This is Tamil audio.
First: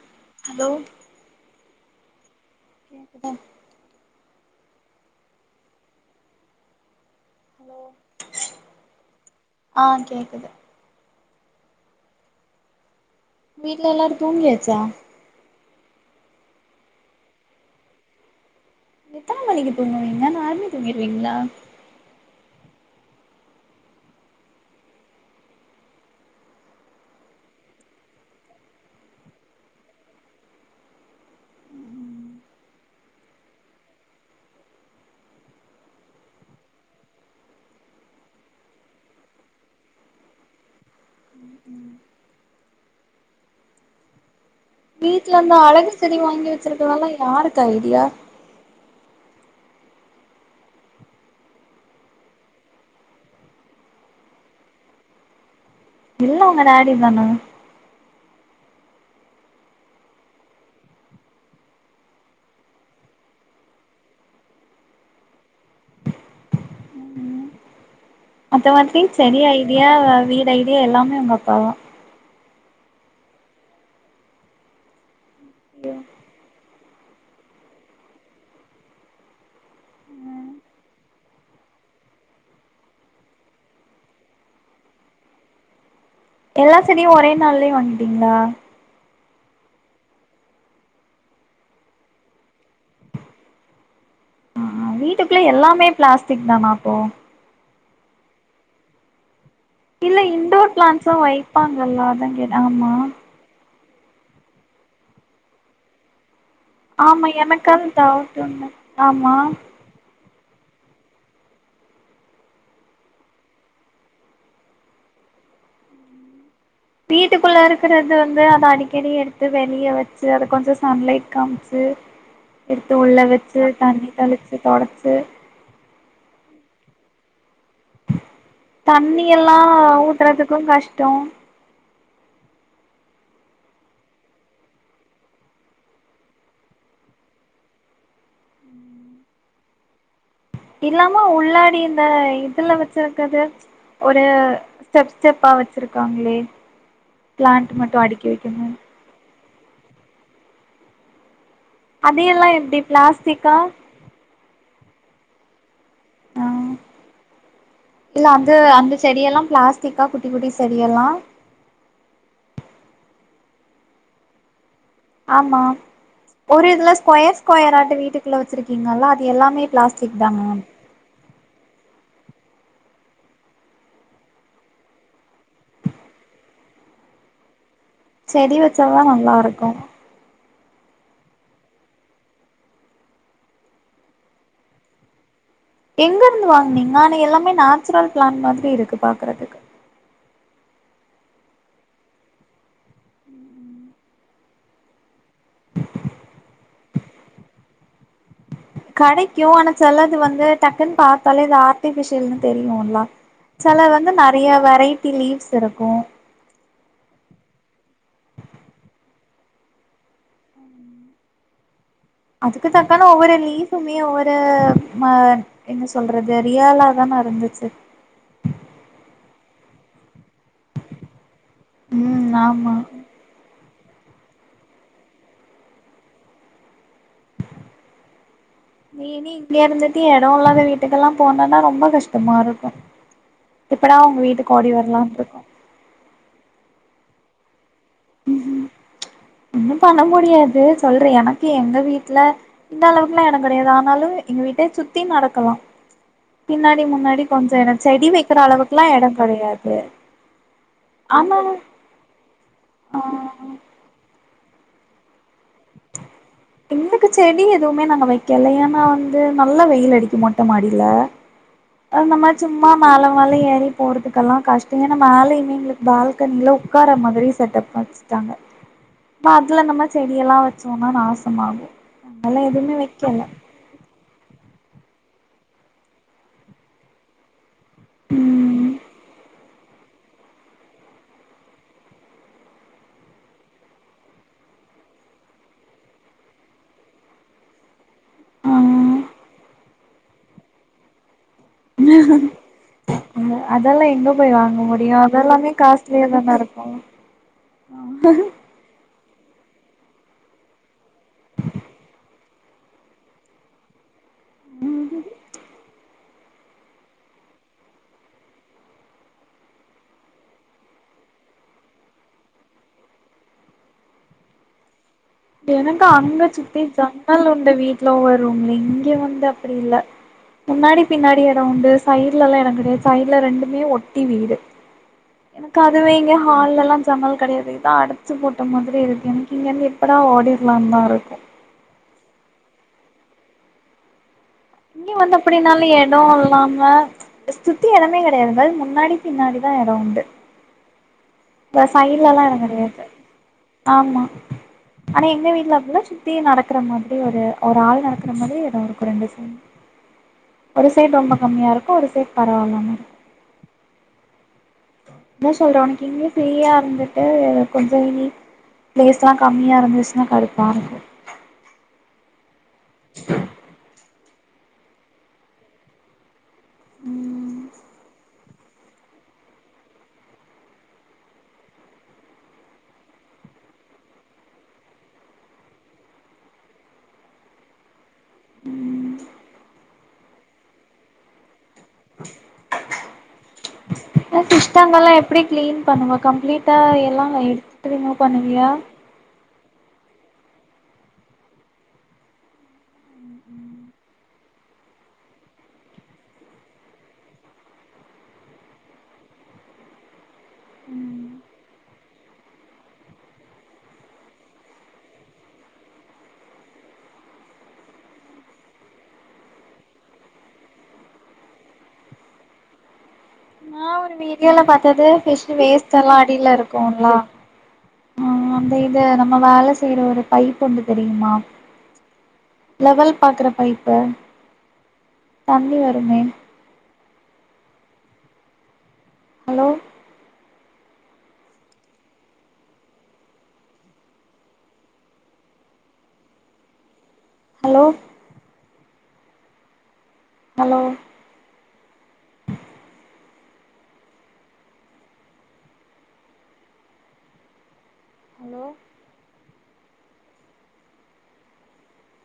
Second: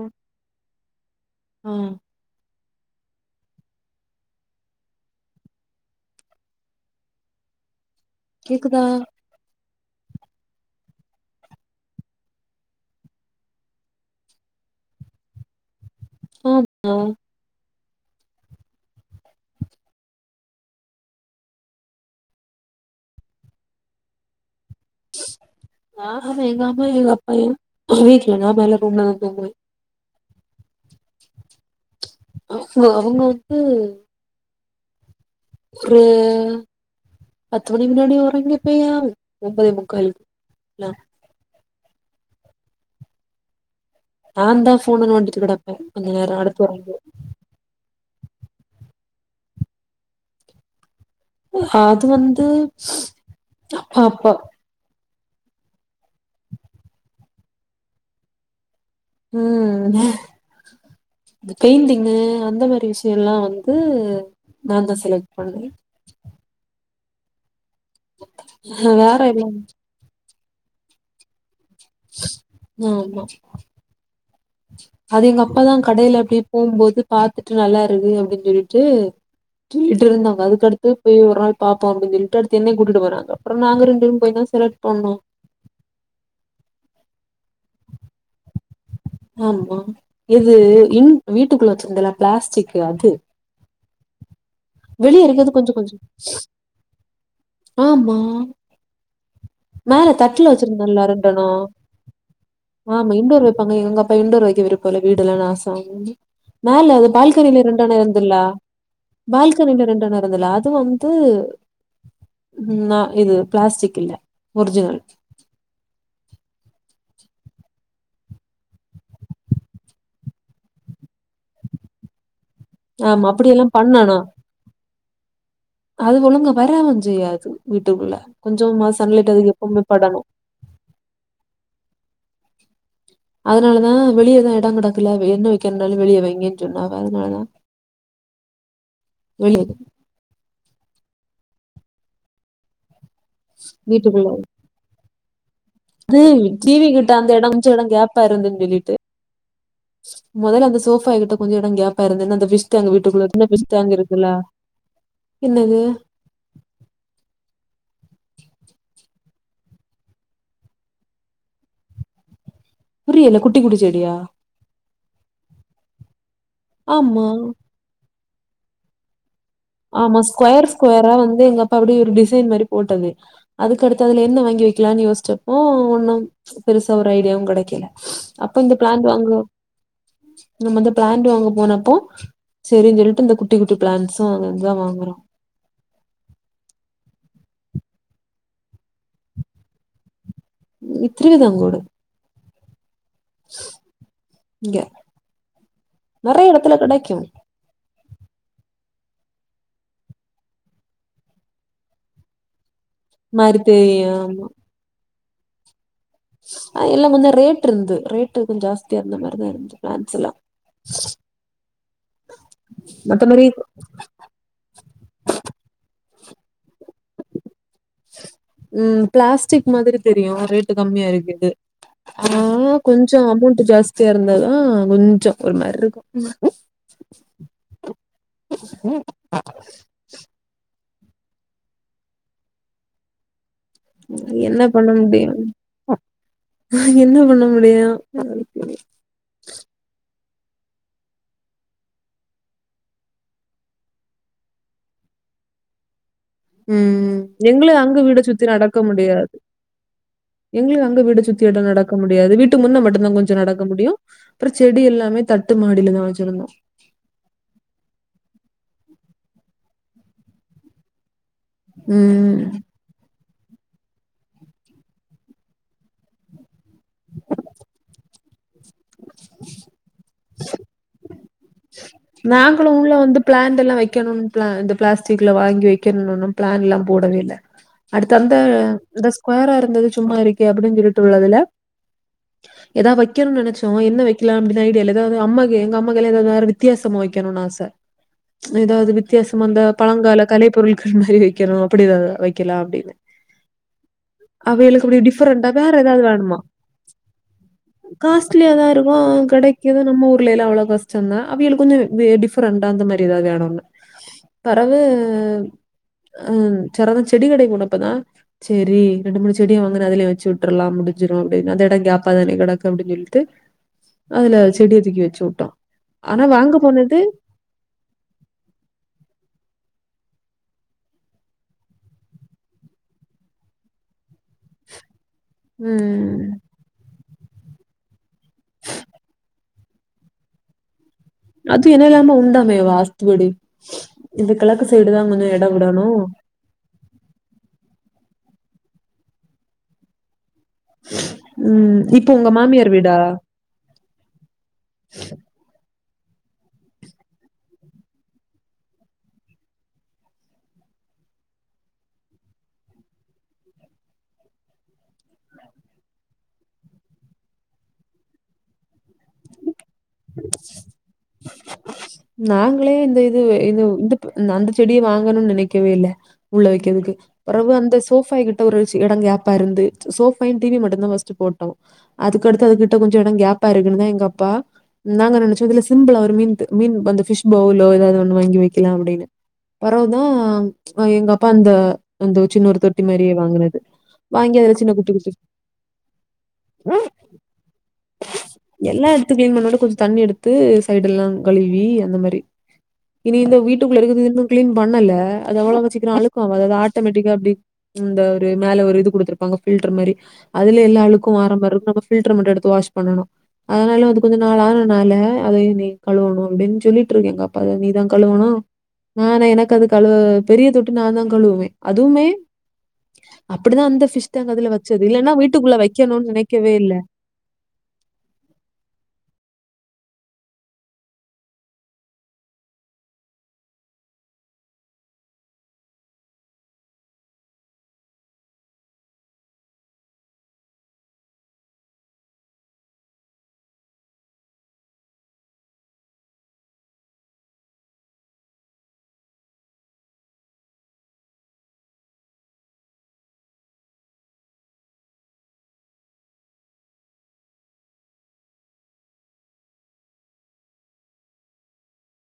ம் ஹலோ ம் [inaudible] ஹலோ கேக்குதா ஆ கேக்குது வீட்ல எல்லாரு தூங்கியாச்சா ஆமா எத்தன மணிக்கு தூங்குவீங்க நேரமே தூங்கிருவீங்களா ஆ ஆமா எங்க அம்மா எங்க அப்பா வீட்ல நா மேல ரூம்ல தா தூங்குவே அவங்க அவங்க வந்து ஒரு பத்து மணி முன்னாடி ஓறங்கி பேயா ஒன்பதே முக்கால் ல நாந்தா வீட்ல இருந்த அழகு செடி வாங்கி வச்சிருக்கல்லால யாருக்கு ஐடியா அது வந்து அப்ப அப்ப இல்ல உங்க டேடி தானா ம் பெயிண்டிங்கு அந்த மாரி விஷய எல்லா வந்து நா தா செலக்ட் பண்னே அது மாதிரி வேற செடி எல்லா ஐடியா வீடு ஐடியா எல்லாமே உங்க அப்பாதா ஆமா அது எங்க அப்பாதா கடையில அப்டியே போம்போது பாத்துுட்டு நல்லா இருக்கு அப்டின்னு சொல்லிட்டு தூங்கிட்டு இருந்தாங்க அதுக்கு அடுத்து போய் ஒரு நாள் பாப்போ அப்டின்னு சொல்லிட்டு அடுத்து என்ன கூட்டிட்டு போனாங்க அப்றோ நாங்க ரெண்டு பேர் போய் தா செலக்ட் பண்ணோ எல்லா செடியு ஒரே நாலேயே வாங்கிட்டீங்களா ஆமா இது இன் வீட்டுக்குள்ள வச்சிருந்தல பிளாஸ்டிக்கு அது ஆ வெளிய வீட்டுக்குள்ள இருக்கறது கொஞ்சோ எல்லாமே கொஞ்சோ பிளாஸ்டிக் தானா அப்போ ஆமா மேல இல்ல தட்டல இன்டோர் வச்சிருந்தல்லா பிளான்ட்ஸு ரெண்டான வைப்பாங்கல்ல அதா கேட்ட ஆமா இன்னொரு பங்கு எங்க பிரண்ட் டோர் வைக்க விருப்போ இல்ல வீடுலா நாசோ மேல அந்த ஆமா பால்கனில எனக்கு அது ரெண்டான டவுட் இருந்துல்லா உண்டு ஆமா பால்கனில ரெண்டனா அதுலாது வந்து நா இது ப்ளாஸ்டிக் இல்ல ஒரிஜினல் வீட்டுக்குள்ள இருக்கிறது வந்து அத அடிக்கடி எடுத்து வெளியே வச்சு அத கொஞ்சு சன்லைட் காமிச்சு எடுத்து உள்ள ஆமா வச்சு அப்டியெல்லா தண்ணி பண்ணனு தெளிச்சு தொடச்சு அது ஒழுங்க வராவ செய்யாது வீட்டுக்குள்ள கொஞ்சமா சன்லைட் அது எப்பவுமே படணு க்கு கஷ்டோ அதனாலதா வெளியேதா எடோ கெடக்கல என்ன வெக்கிறனாலு வெளியே வைங்கன்னு சொன்னாங்க அதனாலதா சொல்லு இல்லாம உள்ளாடி இந்த இதுல வச்சிருக்கது ஒரு வீட்டுக்குள்ள ஸ்டெப் ஸ்டெப்பா அது வச்சுருக்காங்களே டிவி கிட்ட அந்த இடம் பிளான்ட் கொஞ்சம் இடம் மட்டு அடுக்கி வைக்கணு மொதல்ல அந்த சோபாய்கிட்ட கொஞ்சு எடோ கேப் ப்ப இருந்தேன்ன அதையெல்லா அந்த பிஸ் எப்டி டேங்க் வீட்டுக்குள்ள என்ன பிளாஸ்டிக்கா பிஸ்டேங்க் இருக்குல்ல என்னது ஆ இல்ல அது அந்த செடியெல்லா பிளாஸ்டிக்கா குட்டி குட்டி செடி எல்லா புரியல குட்டி குட்டி செடியா ஆமாம் ஒரு இதுல ஆமா. ஸ்கொயர் ஸ்கொயராட்டு வீட்டுக்குள்ள வச்சிருக்கீங்களா அது எல்லாமே பிளாஸ்டிக் ஆமா தானா ஸ்கொயர் ஸ்கொயரா வந்து எங்க அப்பா அப்படி ஒரு டிசைன் மாரி போட்டது அதுகடுத்து அதுல என்ன வாங்கி வெக்கலானு யோசிச்சப்போ ஒன்னு பெருசா ஒரு ஐடியாவு கெடைக்கல செடி அப்போ இந்த வச்சாதா பிளான்ட் நல்லா வாங்குறோ இருக்கு நம்ம அந்து பிளான்ட் வாங்க போனப்போ சரின்னு சொல்லிட்டு இந்த குட்டி குட்டி பிளான்ட்ஸ் நாங்க இதா வாங்குறோ எங்க இருந்து வாங்குனீங்க ஆனா எல்லாமே நேச்சுரல் பிளான்ட் மாரி இருக்கு பாக்குறதுக்கு இத்ரி தங்கொடு இங்க நெறைய எடத்துல கெடைக்கு கடைக்கு ஆனா செலது வந்து டக்குன்னு பாத்தாலே இது ஆர்ட்டிபிஷியல்னு தெரியுல்ல மாரி செல வந்து தெரியும் நறையா வெரைட்டி லீவ்ஸ் இருக்கு அ எல்லா வந்து ரேட் இருந்தது ரேட் கொஞ்சு ரேட் கொஞ்சு ஜாஸ்தியா இருந்த மாரிதா இருந்தது பிளான்ட்ஸ் எல்லா அதுக்கு தக்கான ஒவ்வொரு மத்தபடி லீப்புமே ஒவ்வொரு தா மா என்ன சொல்றது ரியாலா தான இருந்துச்சு உம் பிளாஸ்டிக் மாதிரி தெரியு ரேட்டு கம்மியா இருக்குது ஆ ம் ஆமா கொஞ் கொஞ்சு அமௌண்ட்டு ஜாஸ்தியா இருந்தாதா கொஞ்சு ஒரு மாரி இருக்கு ம் இனி இங்க இருந்துட்டு எடோ இல்லாத வீட்டுக்கெல்லா போனாதா ரொம்ப கஷ்டமா இருக்கு எப்படா உங்க வீட்டுக்கு ஓடி வரலான்டு இருக்கு ஆ என்ன பண்ண முடியு ன்னு பண்ண முடியாது சொல்ற எனக்கு எங்க வீட்ல அந்த அளவுக்கெல்லா எடோ கெடையாது ஆனாலு எங்க வீட்ட சுத்தி நடக்கலா பின்னாடி உம் முன்னாடி கொஞ்சோ எடோ எங்களே அங்க செடி வீட வைக்கிற சுத்தி நடக்க அளவுக்குலா எடோ முடியாது கெடையாது எங்களு அங்க வீட ஆனா சுத்தி எட நடக்க முடியாது வீட்டு முன்ன ஆ மட்டும்தான் கொஞ்சம் நடக்க முடியும் அப்புறம் செடி எல்லாமே தட்டு மாடியிலதான் வச்சிருந்தோம் பின்னுக்கு செடி எதுவுமே நாங்க வைக்கல ஏன்னா வந்து நல்லா வெயில் அடிக்கு மொட்ட மாடியில ஆ நம்ம ம். சும்மா மேல மேல ஏறி போறதுக்கெல்லா கஷ்டோ ஏன்னா மேலையுமே எங்களுக்கு பால்கனில உ உட்கார மாதிரி செட்டப் வச்சுட்டாங்க அப்ப அதுல நம்ம செடியெல்லா வச்சோன்னா நாசமாகு அதனால நாங்களு எதுவுமே உள்ள வந்து வைக்கல பிளான் பிளான்ட் எல்லா வைக்கணும்னு பிளான் இந்த பிளாஸ்டிக்ல வாங்கி வைக்கணும்னு பிளான் எல்லா போடவே இல்ல அடுத்து வந்து ம் இந்த ஸ்கொயரா இருந்தது சும்மா இருக்கே அப்டின்னு சொல்லிட்டு உள்ளதுல ஏதாவ வைக்கணுன்னு நினச்சசோ என்ன வெக்கலா அப்படினு ஐடியா இல்ல ஏதாவது அம்மாக்கு எங்க அம்மாக்கு வித்தியாசம வைக்கணும்னு ஆசை ஏதாவது ஆ வித்தியாசம அந்த பழங்கால கலைப்பொருட்கள் மாதிரி வை வைக்கனும் அப்படிதான் வைக்கலாம் அப்படின்னு அதெல்லாம் எங்க போய் வாங்க அவைகளுக்கு முடியும் அப்படி அதெல்லாமே காஸ்ட்லியா தானே இருக்கும் காஸ்ட்லியாதான் இருக்கும் ஆனா கெடைக்குது நம்ம ஊர்ல எல்லா அவளோ கஷ்டம்தான் அவியல் கொஞ்சம் டிஃபரெண்டா அந்த மாதிரி ஏதாவது ஒன்னு பெறவு ஹம் சடனா செடி கடைக்கு போனப்ப தான் செரி ரெண்டு மூணு செடிய வாங்கன்னா அதுலயே வச்சு விட்டுடலாம் முடிஞ்சிரும் அப்படின்னு அந்த இடம் கேப்பாதானே கெடக்கு அப்படின்னு சொல்லித் அதுல செடியா தூக்கி வெச்சு எனக்கு அங்க சுத்தி ஜன்னல் உண்ட வீட்டுல வரும் இங்க வந்து அப்படி இல்ல முன்னாடி பின்னாடி இடவுண்டு சைடுல எல்லாம் இடம் கெடையாது சைடுல ரெண்டுமே ஒட்டி வீடு ம்ம் எனக்கு அது வைங்க உம் ஹால்ல எல்லாம் ஜன்னல் கெடையாது இது அடைச்சு போட்ட மாதிரி இருக்கு எனக்கு இங்க எப்படா ஓடிடலாம்னு தான் இருக்கு அது என்னடாமே உண்டாமே வாஸ்துப் படி இந்த கிளாஸ் க்கு இங்க வந்து அப்படின்னாலும் ஏனோ இல்லாம இங்க சுத்தி இடமே கெடையாது முன்னாடி பின்னாடி தான் இடம் உண்டு இந்த உம் இப்போ சைட்லல்லா உங்க எடோ மாமியார் கெடையாது வீடா ஆமா ஆனா எங்க வீட்ல வந்து தி நடக்கிற மாதிரி ஒரு ஆள் நடக்கிற மாதிரி ஏதோ ஒரு குரண்டு ஒரு சைடு ரொம்ப கம்மியா இருக்கு ஒரு சைடு பரவாலயா இருக்கு மு சொல்றேன் அன்னைக்கு ஃப்ரீயா இருந்துட்டு கொஞ்சம் இனி பிளேஸ் எல்லாம் காமியா இருந்துச்சுன்னா கடுப்பாகுது நாங்களே இந்த இது இ வந்து நான் அந்த செடியை வாங்கணும்னு நினைக்கவே இல்லை உள்ள வைக்கிறதுக்கு ம் பெறவு அந்த சோபாய் கிட் ஒரு இடம் கேப்பா இருந்து சோஃபா டிவி மட்டும் தான் ஃபர்ஸ்டு போட்டோம் அதுக்கடுத்து அதுகிட்ட கொஞ்சம் இடம் கேப் ஆ இருக்குன்னு எங்க அப்பா நாங்க நினைச்சோம் அதுல சிம்பிளா ஒரு மீன் மீன் அந்த பிஷ் பவுலோ ஏதாவது ஒன்னு வாங்கி வைக்கலாம் ம் அப்படின்னு பெரவதான் எங்க அப்பா அந்த அந்த சின்ன ஒரு தொட்டி மாதிரியே வாங்குனது வாங்கி அதுல சிஸ்டம் சின்ன குட்டி எல்லாம் குட்டி எப்படி கிளீன் பண்ணுவ கம்ப்ளீட்டா எல்லாம் எடுத்துட்டு ரிமுவ் பண்ணுவியா த்து கிளின் பண்ணுனோனே கொஞ்சம் தண்ணி எடுத்து சைடு எல்லாம் கழுவி அந்த மாதிரி இனி இந்த வீட்டுக்குள்ள இருக்குது இன்னும் கிளீன் பண்ணல அது அவ்வளவு சிக்கிறம் அழுக்கும் ஆவாது ஆட்டோமேட்டிக்கா அப்படி இந்த ஒரு மேல ஒரு இது கொடுத்துருப்பாங்க பில்டர் மாதிரி அதுல எல்லா அழுக்கும் வர மாதிரி இருக்கும் நாம பில்டர் மட்டும் எடுத்து வாஷ் பண்ணணும் அதனால வந்து கொஞ்ச நாள் அதனால அதை நீ கழுவனும் அப்படின்னு சொல்லிட்டு இருந்தேன் எங்க அப்பா அதை நீதான் கழுவனும் நானே எனக்கு அது கழுவ பெரிய தொட்டி நான் தான் கழுவுவேன் அதுவுமே அப்டிதான் அந்த ம் ஃபிஷ் டேங்க் வீடியலப் அதுல வச்சது. பாத்தது இல்லன்னா ஃபிஷு வீட்டுக்குள்ள வேஸ்ட் எல்லா வைக்கணும்னு அடில நெனைக்கவே இல்ல. இருக்குல்லா ஆ அந்த இது நம்ம வேல செய்ற ஒருப் பைப்பு ஒண்டு தெரியுமா லெவல் பாக்கற பைப்ப தண்ணி வருமே ஹலோ ஹலோ ஹலோ ஹலோ